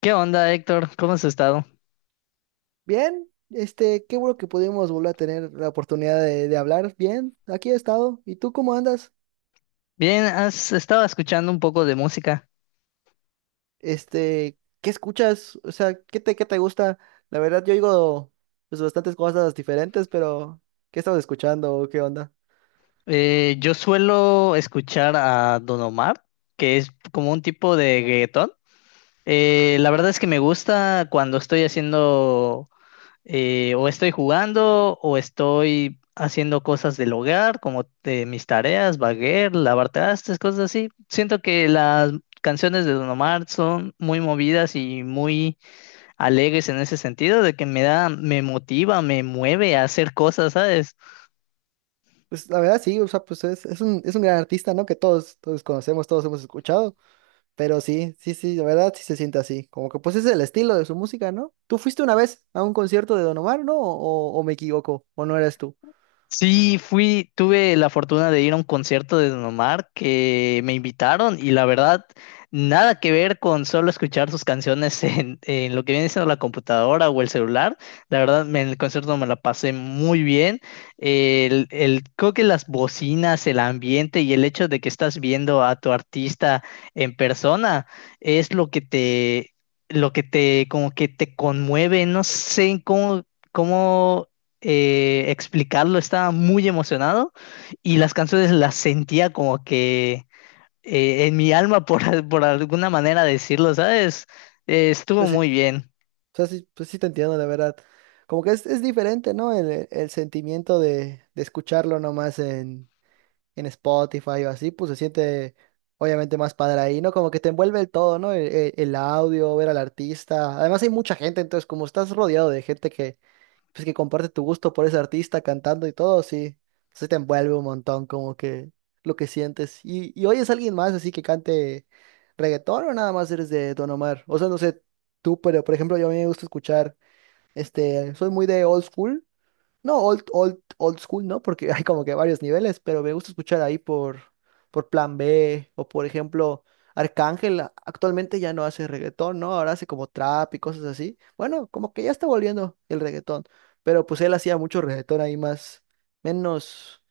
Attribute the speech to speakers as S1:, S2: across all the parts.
S1: ¿Qué onda, Héctor? ¿Cómo has estado?
S2: Bien, qué bueno que pudimos volver a tener la oportunidad de hablar. Bien, aquí he estado. ¿Y tú cómo andas?
S1: Bien, has estado escuchando un poco de música.
S2: ¿Qué escuchas? O sea, ¿qué te gusta? La verdad, yo oigo pues bastantes cosas diferentes, pero ¿qué estabas escuchando? ¿O qué onda?
S1: Yo suelo escuchar a Don Omar, que es como un tipo de reggaetón. La verdad es que me gusta cuando estoy haciendo o estoy jugando o estoy haciendo cosas del hogar, como mis tareas, baguer, lavar trastes, cosas así. Siento que las canciones de Don Omar son muy movidas y muy alegres en ese sentido, de que me da, me motiva, me mueve a hacer cosas, ¿sabes?
S2: Pues la verdad sí, o sea, pues es un gran artista, ¿no? Que todos conocemos, todos hemos escuchado. Pero sí, sí, sí, la verdad sí se siente así. Como que pues es el estilo de su música, ¿no? ¿Tú fuiste una vez a un concierto de Don Omar, no? ¿O me equivoco? ¿O no eras tú?
S1: Sí, fui, tuve la fortuna de ir a un concierto de Don Omar que me invitaron y la verdad, nada que ver con solo escuchar sus canciones en lo que viene siendo la computadora o el celular. La verdad, en el concierto me la pasé muy bien. Creo que las bocinas, el ambiente y el hecho de que estás viendo a tu artista en persona es lo que te, como que te conmueve. No sé cómo, cómo explicarlo, estaba muy emocionado y las canciones las sentía como que en mi alma, por alguna manera decirlo, ¿sabes? Estuvo
S2: Pues, o
S1: muy bien.
S2: sea, sí, pues sí te entiendo, la verdad. Como que es diferente, ¿no? El sentimiento de escucharlo nomás en Spotify o así, pues se siente obviamente más padre ahí, ¿no? Como que te envuelve el todo, ¿no? El audio, ver al artista. Además hay mucha gente, entonces como estás rodeado de gente que, pues que comparte tu gusto por ese artista cantando y todo, sí, sí te envuelve un montón como que lo que sientes. ¿Y oyes a alguien más así que cante reggaetón o nada más eres de Don Omar? O sea, no sé tú, pero por ejemplo, yo, a mí me gusta escuchar, soy muy de old school, no, old, old, old school, ¿no? Porque hay como que varios niveles, pero me gusta escuchar ahí por Plan B o por ejemplo Arcángel. Actualmente ya no hace reggaetón, ¿no? Ahora hace como trap y cosas así. Bueno, como que ya está volviendo el reggaetón, pero pues él hacía mucho reggaetón ahí menos,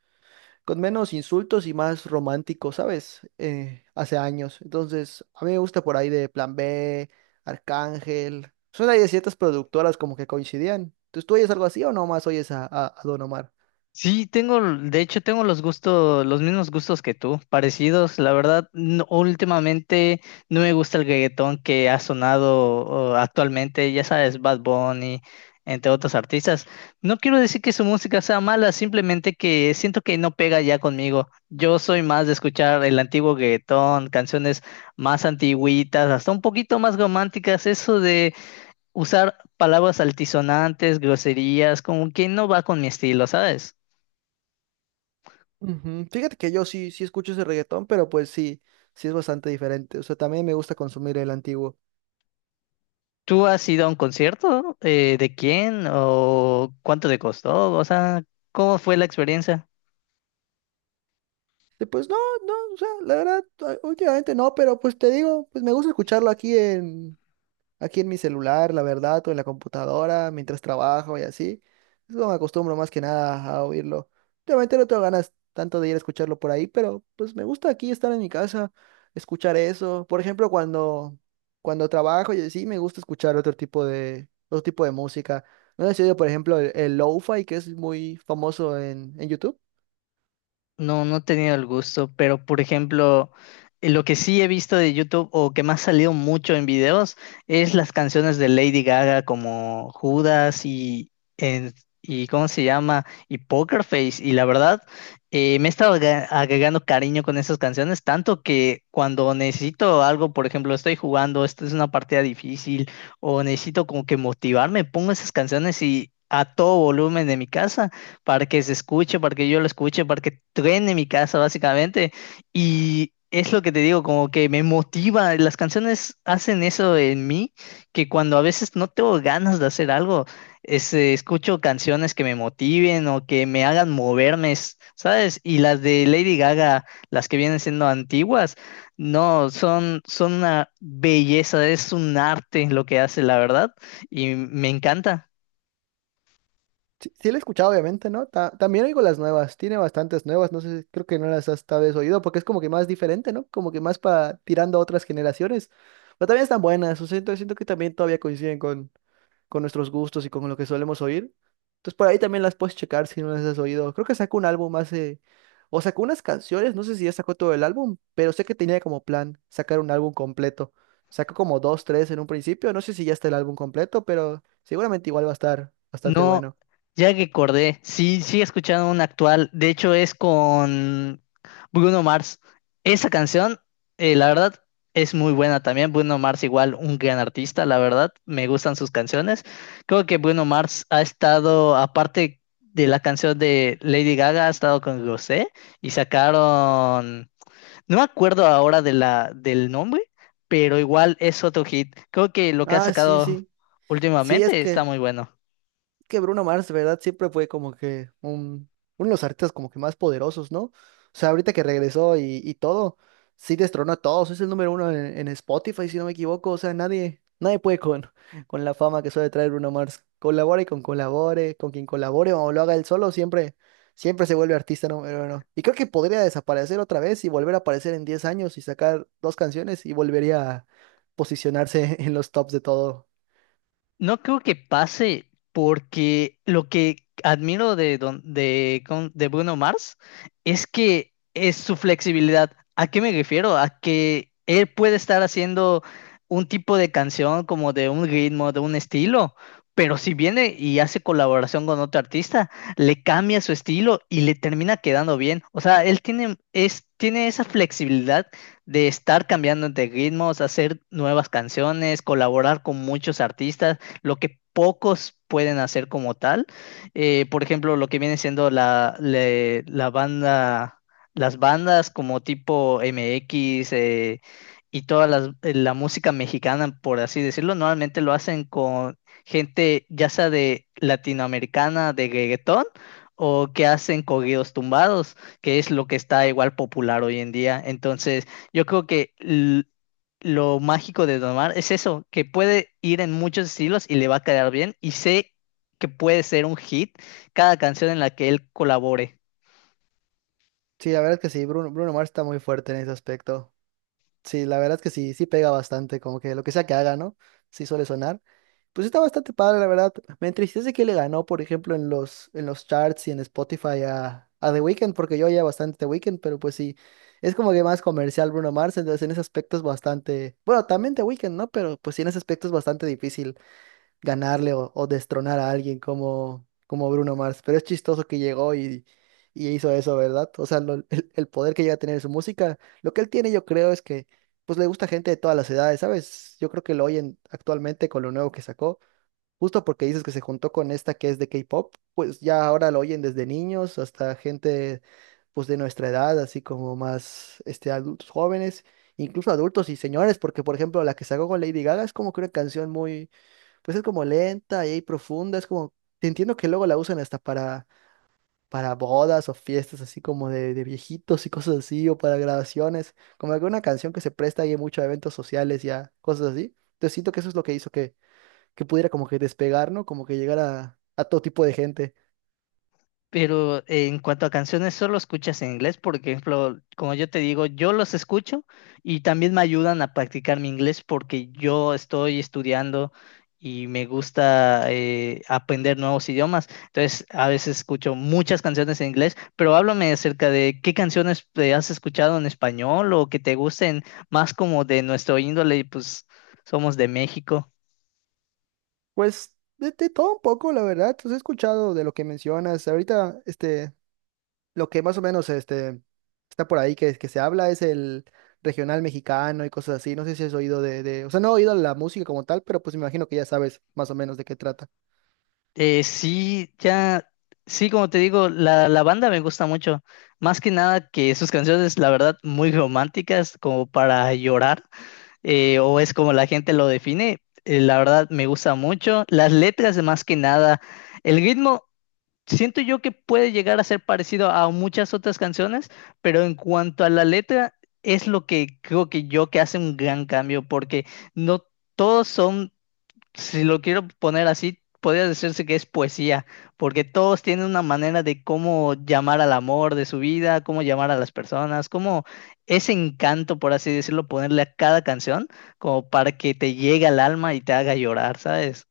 S2: con menos insultos y más romántico, ¿sabes? Hace años. Entonces, a mí me gusta por ahí de Plan B, Arcángel. Son ahí de ciertas productoras como que coincidían. Entonces, ¿tú oyes algo así o nomás oyes a Don Omar?
S1: Sí, tengo, de hecho, tengo los gustos, los mismos gustos que tú, parecidos. La verdad, últimamente no me gusta el reggaetón que ha sonado oh, actualmente, ya sabes, Bad Bunny, entre otros artistas. No quiero decir que su música sea mala, simplemente que siento que no pega ya conmigo. Yo soy más de escuchar el antiguo reggaetón, canciones más antigüitas, hasta un poquito más románticas, eso de usar palabras altisonantes, groserías, como que no va con mi estilo, ¿sabes?
S2: Ujú. Fíjate que yo sí escucho ese reggaetón, pero pues sí es bastante diferente. O sea, también me gusta consumir el antiguo.
S1: ¿Tú has ido a un concierto? ¿De quién? ¿O cuánto te costó? O sea, ¿cómo fue la experiencia?
S2: Y pues no, no, o sea, la verdad, últimamente no, pero pues te digo, pues me gusta escucharlo aquí en mi celular, la verdad, o en la computadora, mientras trabajo y así. Es como me acostumbro más que nada a oírlo. Obviamente no tengo ganas tanto de ir a escucharlo por ahí, pero pues me gusta aquí estar en mi casa, escuchar eso. Por ejemplo, cuando trabajo y así, me gusta escuchar otro tipo de música. ¿No has oído, por ejemplo, el lo-fi, que es muy famoso en YouTube?
S1: No, no he tenido el gusto, pero por ejemplo, lo que sí he visto de YouTube o que me ha salido mucho en videos es las canciones de Lady Gaga como Judas y, y ¿cómo se llama? Y Poker Face. Y la verdad, me he estado agregando cariño con esas canciones, tanto que cuando necesito algo, por ejemplo, estoy jugando, esta es una partida difícil o necesito como que motivarme, pongo esas canciones y a todo volumen de mi casa para que se escuche, para que yo lo escuche, para que truene mi casa, básicamente. Y es lo que te digo, como que me motiva. Las canciones hacen eso en mí, que cuando a veces no tengo ganas de hacer algo, escucho canciones que me motiven o que me hagan moverme, ¿sabes? Y las de Lady Gaga, las que vienen siendo antiguas, no, son una belleza, es un arte lo que hace, la verdad, y me encanta.
S2: Sí, sí la he escuchado, obviamente, ¿no? También oigo las nuevas, tiene bastantes nuevas, no sé, creo que no las has tal vez oído, porque es como que más diferente, ¿no? Como que más, para tirando a otras generaciones, pero también están buenas, o sea, siento que también todavía coinciden con nuestros gustos y con lo que solemos oír. Entonces por ahí también las puedes checar si no las has oído. Creo que sacó un álbum o sacó unas canciones, no sé si ya sacó todo el álbum, pero sé que tenía como plan sacar un álbum completo. Sacó como dos, tres en un principio, no sé si ya está el álbum completo, pero seguramente igual va a estar bastante
S1: No,
S2: bueno.
S1: ya que acordé, sí he escuchado una actual, de hecho es con Bruno Mars. Esa canción, la verdad, es muy buena también. Bruno Mars igual un gran artista, la verdad, me gustan sus canciones. Creo que Bruno Mars ha estado, aparte de la canción de Lady Gaga, ha estado con Rosé y sacaron, no me acuerdo ahora del nombre, pero igual es otro hit. Creo que lo que ha
S2: Ah, sí,
S1: sacado
S2: sí. Sí, es
S1: últimamente está
S2: que
S1: muy bueno.
S2: que Bruno Mars, de verdad, siempre fue como que uno de los artistas como que más poderosos, ¿no? O sea, ahorita que regresó y todo, sí destronó a todos. Es el número uno en Spotify, si no me equivoco. O sea, nadie puede con, con la fama que suele traer Bruno Mars. Con quien colabore o lo haga él solo, siempre se vuelve artista número uno. Y creo que podría desaparecer otra vez y volver a aparecer en 10 años y sacar dos canciones y volvería a posicionarse en los tops de todo.
S1: No creo que pase porque lo que admiro de, Don- de, con- de Bruno Mars es que es su flexibilidad. ¿A qué me refiero? A que él puede estar haciendo un tipo de canción como de un ritmo, de un estilo, pero si viene y hace colaboración con otro artista, le cambia su estilo y le termina quedando bien. O sea, tiene esa flexibilidad de estar cambiando de ritmos, hacer nuevas canciones, colaborar con muchos artistas, lo que pocos pueden hacer como tal. Por ejemplo, lo que viene siendo la banda, las bandas como tipo MX y la música mexicana, por así decirlo, normalmente lo hacen con gente ya sea de latinoamericana, de reggaetón, o que hacen corridos tumbados, que es lo que está igual popular hoy en día. Entonces, yo creo que lo mágico de Don Omar es eso, que puede ir en muchos estilos y le va a quedar bien. Y sé que puede ser un hit cada canción en la que él colabore.
S2: Sí, la verdad que sí, Bruno Mars está muy fuerte en ese aspecto. Sí, la verdad es que sí pega bastante, como que lo que sea que haga, ¿no? Sí suele sonar. Pues está bastante padre, la verdad. Me entristece que le ganó, por ejemplo, en los, charts y en Spotify a The Weeknd, porque yo oía bastante The Weeknd, pero pues sí, es como que más comercial Bruno Mars, entonces en ese aspecto es bastante, bueno, también The Weeknd, ¿no? Pero pues sí, en ese aspecto es bastante difícil ganarle o destronar a alguien como Bruno Mars. Pero es chistoso que llegó y hizo eso, ¿verdad? O sea, el poder que llega a tener su música, lo que él tiene, yo creo es que pues le gusta gente de todas las edades, ¿sabes? Yo creo que lo oyen actualmente con lo nuevo que sacó, justo porque dices que se juntó con esta que es de K-pop, pues ya ahora lo oyen desde niños hasta gente pues de nuestra edad, así como más adultos jóvenes, incluso adultos y señores, porque por ejemplo la que sacó con Lady Gaga es como que una canción muy, pues es como lenta y profunda, es como, entiendo que luego la usan hasta para bodas o fiestas así como de viejitos y cosas así, o para grabaciones, como alguna canción que se presta ahí mucho a eventos sociales y a cosas así. Entonces siento que eso es lo que hizo que pudiera como que despegar, ¿no? Como que llegar a todo tipo de gente.
S1: Pero en cuanto a canciones, ¿solo escuchas en inglés? Por ejemplo, como yo te digo, yo los escucho y también me ayudan a practicar mi inglés porque yo estoy estudiando y me gusta aprender nuevos idiomas. Entonces, a veces escucho muchas canciones en inglés, pero háblame acerca de qué canciones has escuchado en español o que te gusten más como de nuestro índole, pues somos de México.
S2: Pues de todo un poco, la verdad. Entonces he escuchado de lo que mencionas. Ahorita, lo que más o menos está por ahí que se habla es el regional mexicano y cosas así. No sé si has oído O sea, no he oído la música como tal, pero pues me imagino que ya sabes más o menos de qué trata.
S1: Eh, sí, ya, sí, como te digo, la banda me gusta mucho. Más que nada que sus canciones, la verdad, muy románticas, como para llorar, o es como la gente lo define. La verdad, me gusta mucho. Las letras, más que nada, el ritmo, siento yo que puede llegar a ser parecido a muchas otras canciones, pero en cuanto a la letra, es lo que creo que yo que hace un gran cambio, porque no todos son, si lo quiero poner así, podría decirse que es poesía, porque todos tienen una manera de cómo llamar al amor de su vida, cómo llamar a las personas, cómo ese encanto, por así decirlo, ponerle a cada canción, como para que te llegue al alma y te haga llorar, ¿sabes?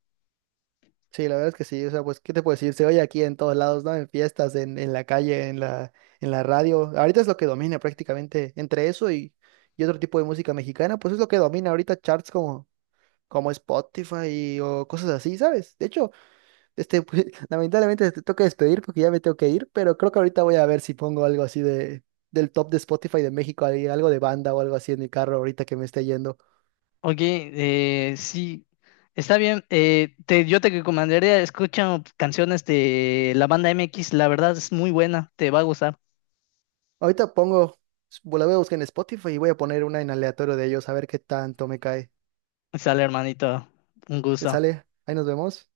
S2: Sí, la verdad es que sí. O sea, pues, ¿qué te puedo decir? Se oye aquí en todos lados, ¿no? En fiestas, en la calle, en la radio. Ahorita es lo que domina prácticamente, entre eso y otro tipo de música mexicana. Pues es lo que domina ahorita charts como Spotify o cosas así, ¿sabes? De hecho, pues, lamentablemente te toca despedir porque ya me tengo que ir, pero creo que ahorita voy a ver si pongo algo así de del top de Spotify de México, ahí, algo de banda o algo así en mi carro ahorita que me esté yendo.
S1: Oye, sí, está bien. Te, yo te recomendaría, escucha canciones de la banda MX, la verdad es muy buena, te va a gustar.
S2: Ahorita pongo, la voy a buscar en Spotify y voy a poner una en aleatorio de ellos a ver qué tanto me cae.
S1: Sale, hermanito, un
S2: ¿Te
S1: gusto.
S2: sale? Ahí nos vemos.